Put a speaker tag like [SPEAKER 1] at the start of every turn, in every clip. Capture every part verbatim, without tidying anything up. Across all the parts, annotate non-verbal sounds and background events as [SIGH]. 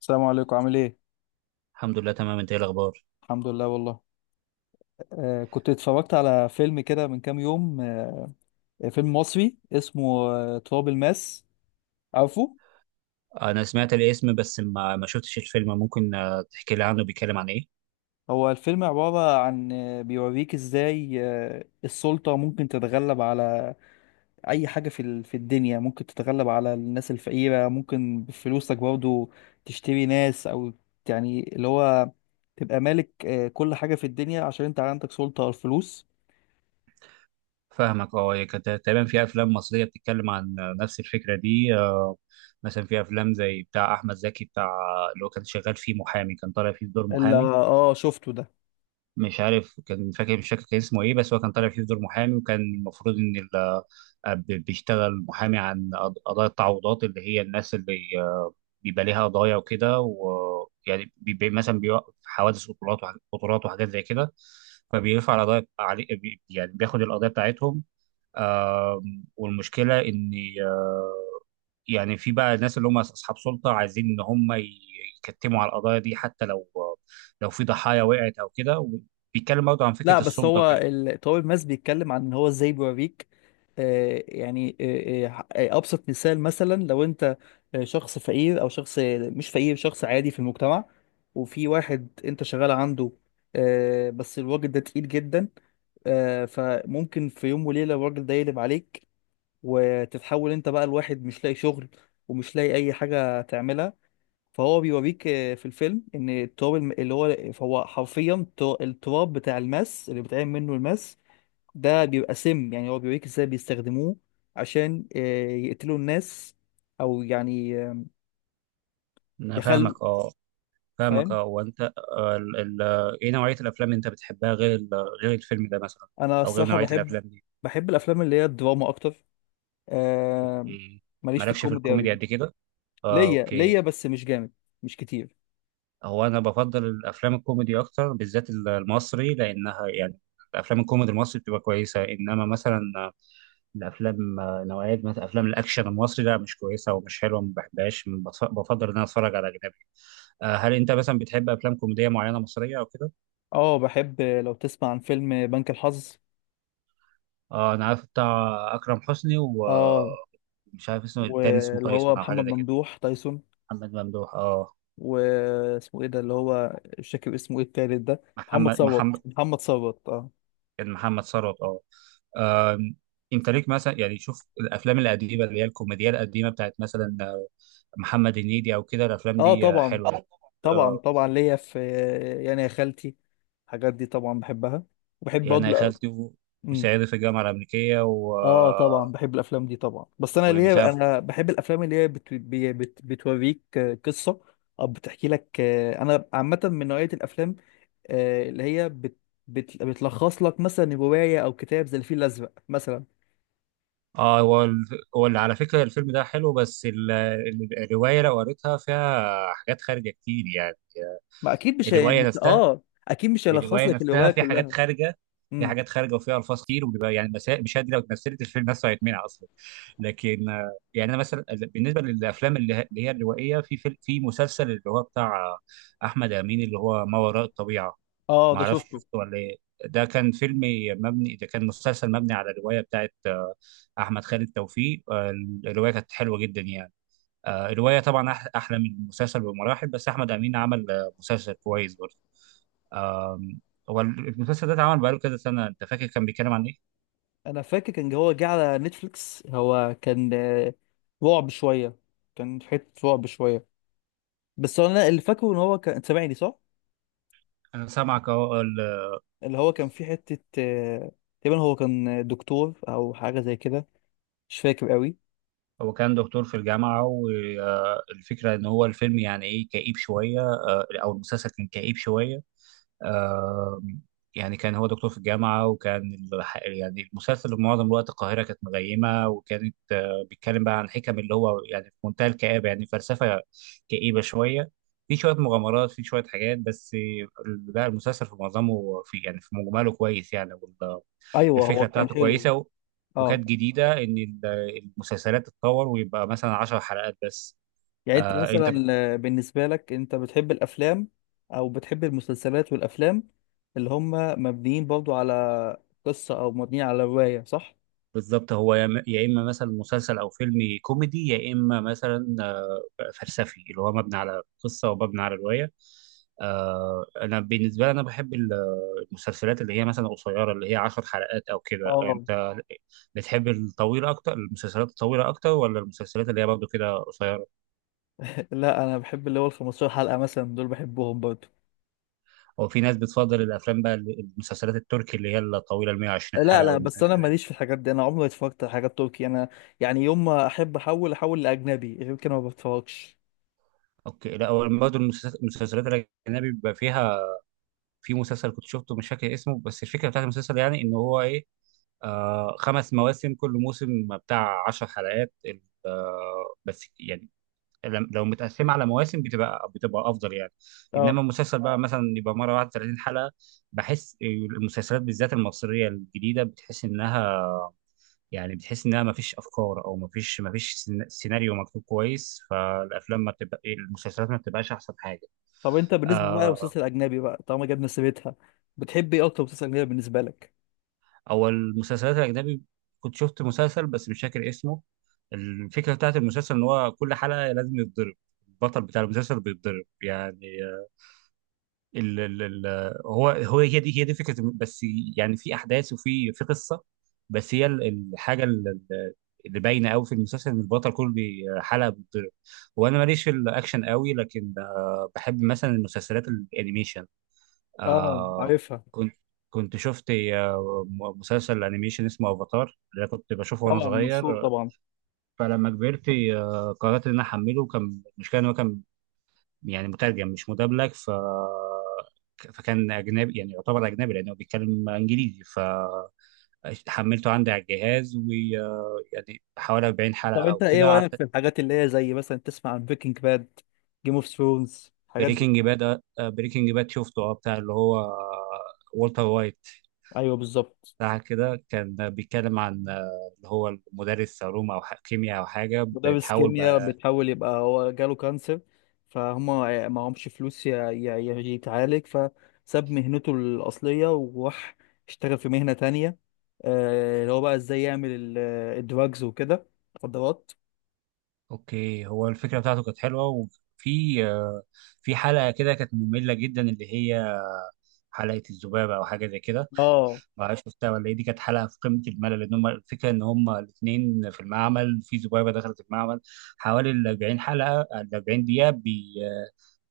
[SPEAKER 1] السلام عليكم، عامل ايه؟
[SPEAKER 2] الحمد لله تمام. انت ايه الاخبار؟
[SPEAKER 1] الحمد لله والله. آه كنت اتفرجت على فيلم كده من كام يوم. آه فيلم مصري اسمه آه تراب الماس، عارفه؟
[SPEAKER 2] انا سمعت الاسم، بس ما ما شفتش الفيلم. ممكن آه، تحكي لي عنه؟ بيتكلم عن ايه؟
[SPEAKER 1] هو الفيلم عبارة عن آه بيوريك ازاي آه السلطة ممكن تتغلب على أي حاجة في ال- في الدنيا، ممكن تتغلب على الناس الفقيرة، ممكن بفلوسك برضه تشتري ناس، أو يعني اللي هو تبقى مالك آه كل حاجة في الدنيا عشان انت عندك سلطة على الفلوس.
[SPEAKER 2] فاهمك اه. هي كانت تقريبا في افلام مصريه بتتكلم عن آه، نفس الفكره دي. آه، مثلا في افلام زي بتاع احمد زكي، بتاع اللي هو كان شغال فيه محامي، كان طالع فيه بدور
[SPEAKER 1] اللي
[SPEAKER 2] محامي.
[SPEAKER 1] اه شفته ده،
[SPEAKER 2] مش عارف، كان فاكر مش فاكر كان اسمه ايه، بس هو كان طالع فيه في دور محامي، وكان المفروض ان ال- آه، ب- بيشتغل محامي عن قض- قضايا التعويضات، اللي هي الناس اللي آه، بيبقى ليها قضايا وكده، ويعني بيبقى مثلا بيوقف حوادث قطورات وح- قطورات وحاجات زي كده. فبيرفع القضايا علي بي- يعني بياخد القضايا بتاعتهم. آم، والمشكله ان آه، يعني في بقى ناس اللي هم اصحاب سلطه عايزين ان هم ي- يكتموا على القضايا دي، حتى لو لو في ضحايا وقعت او كده. بيتكلم برضه عن
[SPEAKER 1] لا
[SPEAKER 2] فكره
[SPEAKER 1] بس
[SPEAKER 2] السلطه
[SPEAKER 1] هو
[SPEAKER 2] وكده.
[SPEAKER 1] ال- طارق ماس بيتكلم عن ان هو ازاي بيوريك. آه، يعني آه، آه، آه، ابسط مثال، مثلا لو انت آه، شخص فقير او شخص مش فقير، شخص عادي في المجتمع، وفي واحد انت شغال عنده، آه، بس الراجل ده تقيل جدا. آه، فممكن في يوم وليلة الراجل ده يقلب عليك، وتتحول انت بقى لواحد مش لاقي شغل، ومش لاقي اي حاجة تعملها. فهو بيوريك آه، في الفيلم ان التراب الم- اللي هو، فهو حرفيا تو- التراب بتاع الماس اللي بيتعمل منه الماس ده بيبقى سم، يعني هو بيوريك ازاي بيستخدموه عشان آه، يقتلوا الناس، او يعني آه،
[SPEAKER 2] انا
[SPEAKER 1] يخل.
[SPEAKER 2] فاهمك اه. فاهمك
[SPEAKER 1] فاهم.
[SPEAKER 2] اه وانت، آه، ال- ال- ايه نوعيه الافلام اللي انت بتحبها غير ال- غير الفيلم ده مثلا،
[SPEAKER 1] انا
[SPEAKER 2] او غير
[SPEAKER 1] الصراحة
[SPEAKER 2] نوعيه
[SPEAKER 1] بحب
[SPEAKER 2] الافلام دي؟
[SPEAKER 1] بحب الافلام اللي هي الدراما اكتر. آه، ماليش في
[SPEAKER 2] مالكش في
[SPEAKER 1] الكوميدي
[SPEAKER 2] الكوميدي
[SPEAKER 1] قوي،
[SPEAKER 2] قد كده. آه،
[SPEAKER 1] ليا ليا
[SPEAKER 2] اوكي.
[SPEAKER 1] بس مش جامد، مش كتير.
[SPEAKER 2] هو انا بفضل الافلام الكوميدي اكتر، بالذات المصري، لانها يعني الافلام الكوميدي المصري بتبقى كويسه. انما مثلا الافلام نوعيه مثلا افلام الاكشن المصري لا، مش كويسه ومش حلوه، ما بحبهاش. بف- بفضل ان انا اتفرج على اجنبي. آه، هل انت مثلا بتحب افلام كوميديه معينه مصريه او كده؟
[SPEAKER 1] اه بحب. آه، لو تسمع عن فيلم بنك الحظ،
[SPEAKER 2] آه، انا عارف بتاع اكرم حسني.
[SPEAKER 1] اه،
[SPEAKER 2] ومش عارف اسمه إيه، التاني اسمه
[SPEAKER 1] واللي هو
[SPEAKER 2] تايسون او حاجه
[SPEAKER 1] محمد
[SPEAKER 2] زي كده.
[SPEAKER 1] ممدوح تايسون،
[SPEAKER 2] محمد ممدوح، اه.
[SPEAKER 1] واسمه ايه ده اللي هو، مش فاكر اسمه ايه التالت ده، محمد
[SPEAKER 2] محمد
[SPEAKER 1] صوت،
[SPEAKER 2] محمد
[SPEAKER 1] محمد صوت اه.
[SPEAKER 2] كان محمد ثروت، اه. آم، انت ليك مثلا، يعني شوف الافلام القديمه اللي هي الكوميديا القديمه بتاعت مثلا آه، محمد هنيدي او كده، الافلام
[SPEAKER 1] اه
[SPEAKER 2] دي آه،
[SPEAKER 1] طبعا،
[SPEAKER 2] حلوه، اه. يعني
[SPEAKER 1] طبعا
[SPEAKER 2] آه،
[SPEAKER 1] طبعا ليا في، يعني يا خالتي الحاجات دي طبعا بحبها، وبحب
[SPEAKER 2] يعني يا
[SPEAKER 1] برضه.
[SPEAKER 2] خالتي و-
[SPEAKER 1] امم،
[SPEAKER 2] وصعيدي في الجامعه الامريكيه و
[SPEAKER 1] اه طبعا
[SPEAKER 2] آه،
[SPEAKER 1] بحب الافلام دي طبعا، بس انا
[SPEAKER 2] ومش
[SPEAKER 1] ليا،
[SPEAKER 2] عارف،
[SPEAKER 1] انا بحب الافلام اللي هي بت... بي- بت... بتوريك قصة، او بتحكي لك. آه، انا عامة من نوعية الافلام آه، اللي هي بت... بت... بتلخص لك مثلا رواية او كتاب زي الفيل الازرق مثلا.
[SPEAKER 2] اه. هو ال- هو اللي على فكره الفيلم ده حلو، بس ال- ال- الروايه لو قريتها فيها حاجات خارجه كتير يعني.
[SPEAKER 1] ما اكيد
[SPEAKER 2] آه،
[SPEAKER 1] مش هي...
[SPEAKER 2] الروايه
[SPEAKER 1] مش
[SPEAKER 2] نفسها،
[SPEAKER 1] اه اكيد مش
[SPEAKER 2] يعني
[SPEAKER 1] هيلخص
[SPEAKER 2] الروايه
[SPEAKER 1] لك
[SPEAKER 2] نفسها
[SPEAKER 1] الروايه
[SPEAKER 2] في حاجات
[SPEAKER 1] كلها.
[SPEAKER 2] خارجه، في
[SPEAKER 1] امم،
[SPEAKER 2] حاجات خارجه، وفيها الفاظ كتير، وبيبقى يعني المسا- المشاهد دي لو اتمثلت الفيلم نفسه هيتمنع اصلا. لكن آه، يعني انا مثلا بالنسبه للافلام اللي ه- اللي هي الروائيه، في فيلم، في مسلسل اللي هو بتاع آه، احمد امين، اللي هو ما وراء الطبيعه.
[SPEAKER 1] اه
[SPEAKER 2] ما
[SPEAKER 1] ده
[SPEAKER 2] اعرفش
[SPEAKER 1] شفته.
[SPEAKER 2] شفته ولا ايه؟ ده كان فيلم مبني ده كان مسلسل مبني على روايه بتاعت آه، احمد خالد توفيق. آه، الروايه كانت حلوه جدا يعني. آه، الروايه طبعا أح- احلى من المسلسل بمراحل، بس احمد امين عمل آه، مسلسل كويس برضه. هو المسلسل ده اتعمل بقاله كذا سنة. انت فاكر كان بيتكلم عن ايه؟
[SPEAKER 1] انا فاكر كان هو جه على نتفليكس، هو كان آه، رعب شويه، كان في حته رعب شويه، بس انا اللي فاكره ان هو كان سامعني صح.
[SPEAKER 2] انا سامعك اهو. ال-
[SPEAKER 1] اللي هو كان في حته آه، تقريبا هو كان دكتور او حاجه زي كده، مش فاكر قوي.
[SPEAKER 2] هو كان دكتور في الجامعة، والفكرة ان هو الفيلم يعني ايه، كئيب شوية، آه، او المسلسل كان كئيب شوية. آه، يعني كان هو دكتور في الجامعة، وكان الح- يعني المسلسل معظم الوقت القاهرة كانت مغيمة، وكانت آه، بيتكلم بقى عن حكم اللي هو يعني في منتهى الكآبة، يعني فلسفة كئيبة شوية. في شوية مغامرات، في شوية حاجات، بس ال- لا، المسلسل في معظمه، في يعني في مجمله كويس يعني.
[SPEAKER 1] ايوه هو
[SPEAKER 2] الفكره
[SPEAKER 1] كان
[SPEAKER 2] بتاعته
[SPEAKER 1] حلو.
[SPEAKER 2] كويسه. و...
[SPEAKER 1] اه،
[SPEAKER 2] وكانت جديده ان ال- المسلسلات تتطور، ويبقى مثلا 10 حلقات بس.
[SPEAKER 1] يعني انت
[SPEAKER 2] آه انت بت-
[SPEAKER 1] مثلا آه، بالنسبة لك انت بتحب الافلام، او بتحب المسلسلات والافلام اللي هم مبنيين برضو على قصة، او مبنيين على رواية، صح؟
[SPEAKER 2] بالظبط. هو يا يا اما مثلا مسلسل او فيلم كوميدي، يا اما مثلا آه، فلسفي، اللي هو مبني على قصه ومبني على روايه. آه انا بالنسبه لي انا بحب ال- المسلسلات اللي هي مثلا قصيره، اللي هي 10 حلقات او كده.
[SPEAKER 1] اه.
[SPEAKER 2] انت بتحب الطويله اكتر؟ المسلسلات الطويله اكتر، ولا المسلسلات اللي هي برضه كده قصيره؟
[SPEAKER 1] [LAUGHS] لا انا بحب اللي هو ال خمستاشر حلقة مثلا، دول بحبهم برضو.
[SPEAKER 2] هو في ناس بتفضل الافلام بقى، اللي- المسلسلات التركي اللي هي الطويله، ال
[SPEAKER 1] آه،
[SPEAKER 2] مية وعشرين حلقة
[SPEAKER 1] لا
[SPEAKER 2] حلقه او
[SPEAKER 1] لا، بس
[SPEAKER 2] ميتين حلقة
[SPEAKER 1] انا
[SPEAKER 2] حلقه
[SPEAKER 1] ماليش في
[SPEAKER 2] دي.
[SPEAKER 1] الحاجات دي، انا عمري ما اتفرجت على حاجات تركي، انا يعني يوم ما احب احول، احول لاجنبي، غير كده ما بتفرجش.
[SPEAKER 2] اوكي. لا، هو برضه المسلس- المسلسلات الاجنبي بيبقى فيها، في مسلسل كنت شفته مش فاكر اسمه، بس الفكره بتاعت المسلسل يعني ان هو ايه، آه خمس مواسم، كل موسم بتاع 10 حلقات ال- آه بس يعني لم- لو متقسمه على مواسم بتبقى بتبقى افضل يعني.
[SPEAKER 1] اه،
[SPEAKER 2] انما المسلسل بقى مثلا يبقى مره واحده ثلاثين حلقة حلقه. بحس المسلسلات بالذات المصريه الجديده بتحس انها، يعني بتحس انها ما فيش افكار، او ما فيش ما فيش سين- سيناريو مكتوب كويس. فالافلام ما بتبقى المسلسلات ما بتبقاش احسن حاجه.
[SPEAKER 1] طب انت بالنسبة بقى
[SPEAKER 2] آه،
[SPEAKER 1] للمسلسل الاجنبي، بقى طالما جبنا سيرتها، بتحب ايه اكتر مسلسل اجنبي بالنسبة لك؟
[SPEAKER 2] او المسلسلات الاجنبي، كنت شفت مسلسل بس مش فاكر اسمه. الفكره بتاعت المسلسل ان هو كل حلقه لازم يتضرب البطل بتاع المسلسل، بيتضرب يعني. ال ال ال هو هو هي دي هي دي فكره الم- بس يعني في احداث، وفي في قصه. بس هي ال- الحاجه ال- ال- اللي باينه قوي في المسلسل ان البطل كل حلقه بيتضرب. وانا ماليش في الاكشن قوي، لكن آه، بحب مثلا المسلسلات الانيميشن.
[SPEAKER 1] اه
[SPEAKER 2] آه
[SPEAKER 1] عارفها.
[SPEAKER 2] كنت كنت شفت آه، م- مسلسل انيميشن اسمه افاتار، اللي أنا كنت بشوفه وانا
[SPEAKER 1] طبعا مشهور
[SPEAKER 2] صغير.
[SPEAKER 1] طبعا.
[SPEAKER 2] فلما كبرت آه، قررت ان انا احمله. كان مش كان هو كان يعني مترجم مش مدبلج، ف فكان اجنبي، يعني يعتبر اجنبي لانه بيتكلم انجليزي. فحملته عندي على الجهاز، ويعني حوالي اربعين حلقة
[SPEAKER 1] طب
[SPEAKER 2] حلقه او
[SPEAKER 1] انت ايه
[SPEAKER 2] كده
[SPEAKER 1] رايك في
[SPEAKER 2] قعدت.
[SPEAKER 1] الحاجات اللي هي زي مثلا تسمع عن بريكنج باد، جيم اوف ثرونز، الحاجات دي؟
[SPEAKER 2] بريكنج باد بريكنج باد شفته، اه، بتاع اللي هو والتر وايت،
[SPEAKER 1] ايوه بالظبط.
[SPEAKER 2] بتاع كده. كان بيتكلم عن آه، اللي هو المدرس علوم او ح- كيمياء او حاجه،
[SPEAKER 1] مدرس
[SPEAKER 2] بتحاول
[SPEAKER 1] كيمياء،
[SPEAKER 2] بقى.
[SPEAKER 1] بتحاول يبقى هو جاله كانسر، فهم معهمش فلوس ي- ي- ي- يتعالج، فساب مهنته الاصليه وراح اشتغل في مهنه تانية. آه، اللي هو بقى ازاي يعمل ال- الدراجز وكده، مخدرات.
[SPEAKER 2] اوكي، هو الفكره بتاعته كانت حلوه، وفي آه، في حلقه كده كانت ممله جدا، اللي هي حلقه الذبابه او حاجه زي كده.
[SPEAKER 1] اه.
[SPEAKER 2] ما عرفش مستوى ولا ايه. دي كانت حلقه في قمه الملل، لان هم الفكره ان هم الاثنين في المعمل، في ذبابه دخلت المعمل حوالي ال اربعين حلقة حلقه، ال اربعين دقيقة دقيقه بي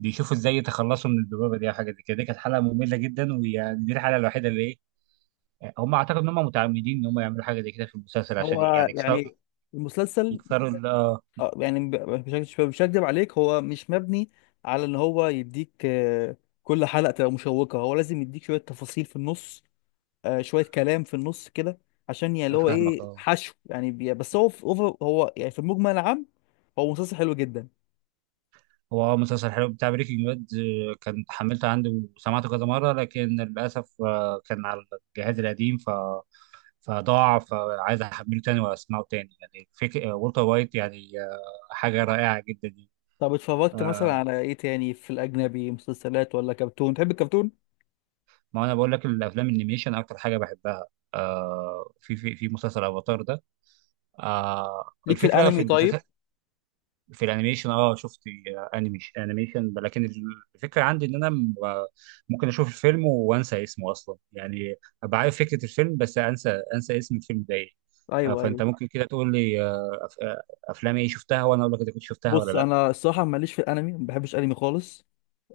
[SPEAKER 2] بيشوفوا ازاي يتخلصوا من الذبابه دي او حاجه زي كده. دي كانت حلقه ممله جدا، ويعني دي الحلقه الوحيده اللي ايه، هم اعتقد ان هم متعمدين ان هم يعملوا حاجه زي كده في المسلسل، عشان
[SPEAKER 1] هو
[SPEAKER 2] يعني يكسروا
[SPEAKER 1] يعني المسلسل،
[SPEAKER 2] يكسروا ال-
[SPEAKER 1] آه، يعني ب- مش هك- مش هكدب عليك، هو مش مبني على ان هو يديك آه، كل حلقه تبقى مشوقه، هو لازم يديك شويه تفاصيل في النص، آه، شويه كلام في النص كده عشان يعني اللي
[SPEAKER 2] آه،
[SPEAKER 1] هو
[SPEAKER 2] فاهمك
[SPEAKER 1] ايه،
[SPEAKER 2] اه.
[SPEAKER 1] حشو يعني، بي- بس هو في أوفر، هو يعني في المجمل العام هو مسلسل حلو جدا.
[SPEAKER 2] هو اه مسلسل حلو بتاع بريكنج باد. آه، كان حملته عندي وسمعته كذا مره، لكن للاسف آه، كان على الجهاز القديم فضاع. فعايز احمله تاني واسمعه تاني، يعني فيك والتر وايت، يعني آه، حاجه رائعه جدا يعني.
[SPEAKER 1] طب اتفرجت مثلا
[SPEAKER 2] آه،
[SPEAKER 1] على ايه تاني في الاجنبي، مسلسلات ولا كرتون؟ تحب الكرتون،
[SPEAKER 2] ما انا بقول لك الافلام الانيميشن اكتر حاجه بحبها. آه، في في في مسلسل افاتار ده، آه،
[SPEAKER 1] ليك في
[SPEAKER 2] الفكره في
[SPEAKER 1] الانمي؟
[SPEAKER 2] المسلسل،
[SPEAKER 1] طيب.
[SPEAKER 2] في الانيميشن، اه. شفت انيميشن، انيميشن لكن الفكره عندي ان انا م- ممكن اشوف الفيلم وانسى اسمه اصلا يعني. ابقى عارف فكره الفيلم، بس انسى انسى اسم الفيلم ده ايه. آه،
[SPEAKER 1] ايوه
[SPEAKER 2] فانت
[SPEAKER 1] ايوه.
[SPEAKER 2] ممكن كده تقول لي آه، أف- آه، افلام ايه شفتها، وانا اقول لك اذا كنت شفتها ولا
[SPEAKER 1] بص
[SPEAKER 2] لا.
[SPEAKER 1] انا الصراحه ماليش في الانمي، ما بحبش انمي خالص.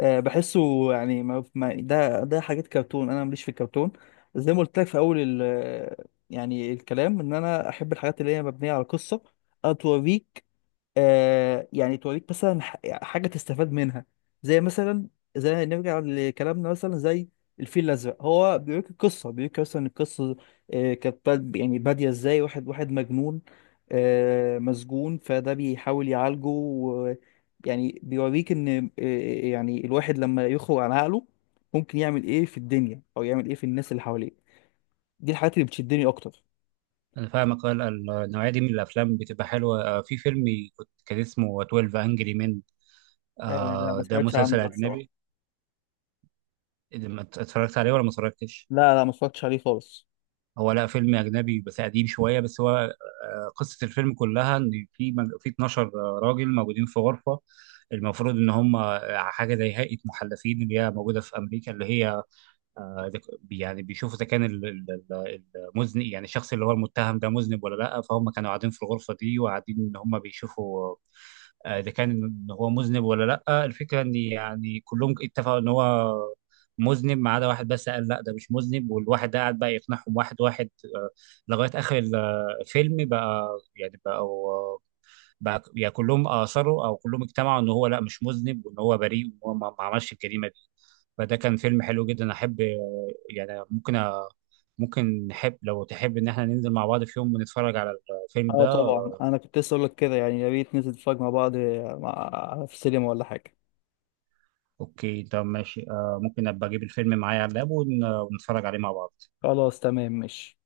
[SPEAKER 1] أه بحسه يعني ما ما ده ده حاجات كرتون، انا ماليش في الكرتون. زي ما قلت لك في اول ال يعني الكلام، ان انا احب الحاجات اللي هي مبنيه على قصه، أو توريك. آه يعني توريك مثلا ح- حاجة تستفاد منها، زي مثلا، زي نرجع لكلامنا، مثلا زي الفيل الأزرق، هو بيوريك القصة، بيوريك مثلا القصة. آه كانت باد- يعني بادية ازاي واحد، واحد مجنون، آه مسجون، فده بيحاول يعالجه، و يعني بيوريك ان آه يعني الواحد لما يخرج عن عقله ممكن يعمل ايه في الدنيا، او يعمل ايه في الناس اللي حواليه. دي الحاجات اللي بتشدني اكتر.
[SPEAKER 2] انا فاهمك. آه، ال- النوعيه دي من الافلام بتبقى حلوه. آه، في فيلم كنت- كان اسمه اتناشر انجري مان انجري مان.
[SPEAKER 1] آه لا ما
[SPEAKER 2] ده
[SPEAKER 1] سمعتش عنه
[SPEAKER 2] مسلسل
[SPEAKER 1] ده
[SPEAKER 2] اجنبي،
[SPEAKER 1] الصراحة.
[SPEAKER 2] إذا ما ات- اتفرجت عليه ولا ما اتفرجتش؟
[SPEAKER 1] لا لا ما اتفرجتش عليه خالص.
[SPEAKER 2] هو، لا، فيلم اجنبي بس قديم شويه. بس هو آه، قصه الفيلم كلها ان في مج- في 12 راجل موجودين في غرفه، المفروض ان هم آه، حاجه زي هيئه محلفين اللي هي موجوده في امريكا، اللي هي آه، إذا ك- يعني بيشوفوا اذا كان ال- ال- ال- المذنب، يعني الشخص اللي هو المتهم ده مذنب ولا لا. فهم كانوا قاعدين في الغرفه دي، وقاعدين ان هم بيشوفوا آه، اذا كان ان هو مذنب ولا لا. الفكره ان يعني كلهم اتفقوا ان هو مذنب، ما عدا واحد بس قال لا ده مش مذنب، والواحد ده قاعد بقى يقنعهم واحد واحد آه، لغايه اخر ال- الفيلم بقى، يعني بقوا، بقى يعني كلهم اثروا او كلهم اجتمعوا ان هو لا مش مذنب، وان هو بريء، وان هو ما ما عملش الجريمه. فده كان فيلم حلو جدا. احب آه، يعني ممكن آه، ممكن نحب لو تحب ان احنا ننزل مع بعض في يوم، ونتفرج على الفيلم
[SPEAKER 1] اه
[SPEAKER 2] ده.
[SPEAKER 1] طبعا، انا كنت لسه اقول لك كده، يعني يا ريت ننزل نتفرج مع بعض، مع... في السينما ولا حاجه.
[SPEAKER 2] اوكي، طب ماشي. آه، ممكن ابقى اجيب الفيلم معايا على اللاب، ون- ونتفرج عليه مع بعض.
[SPEAKER 1] خلاص تمام ماشي.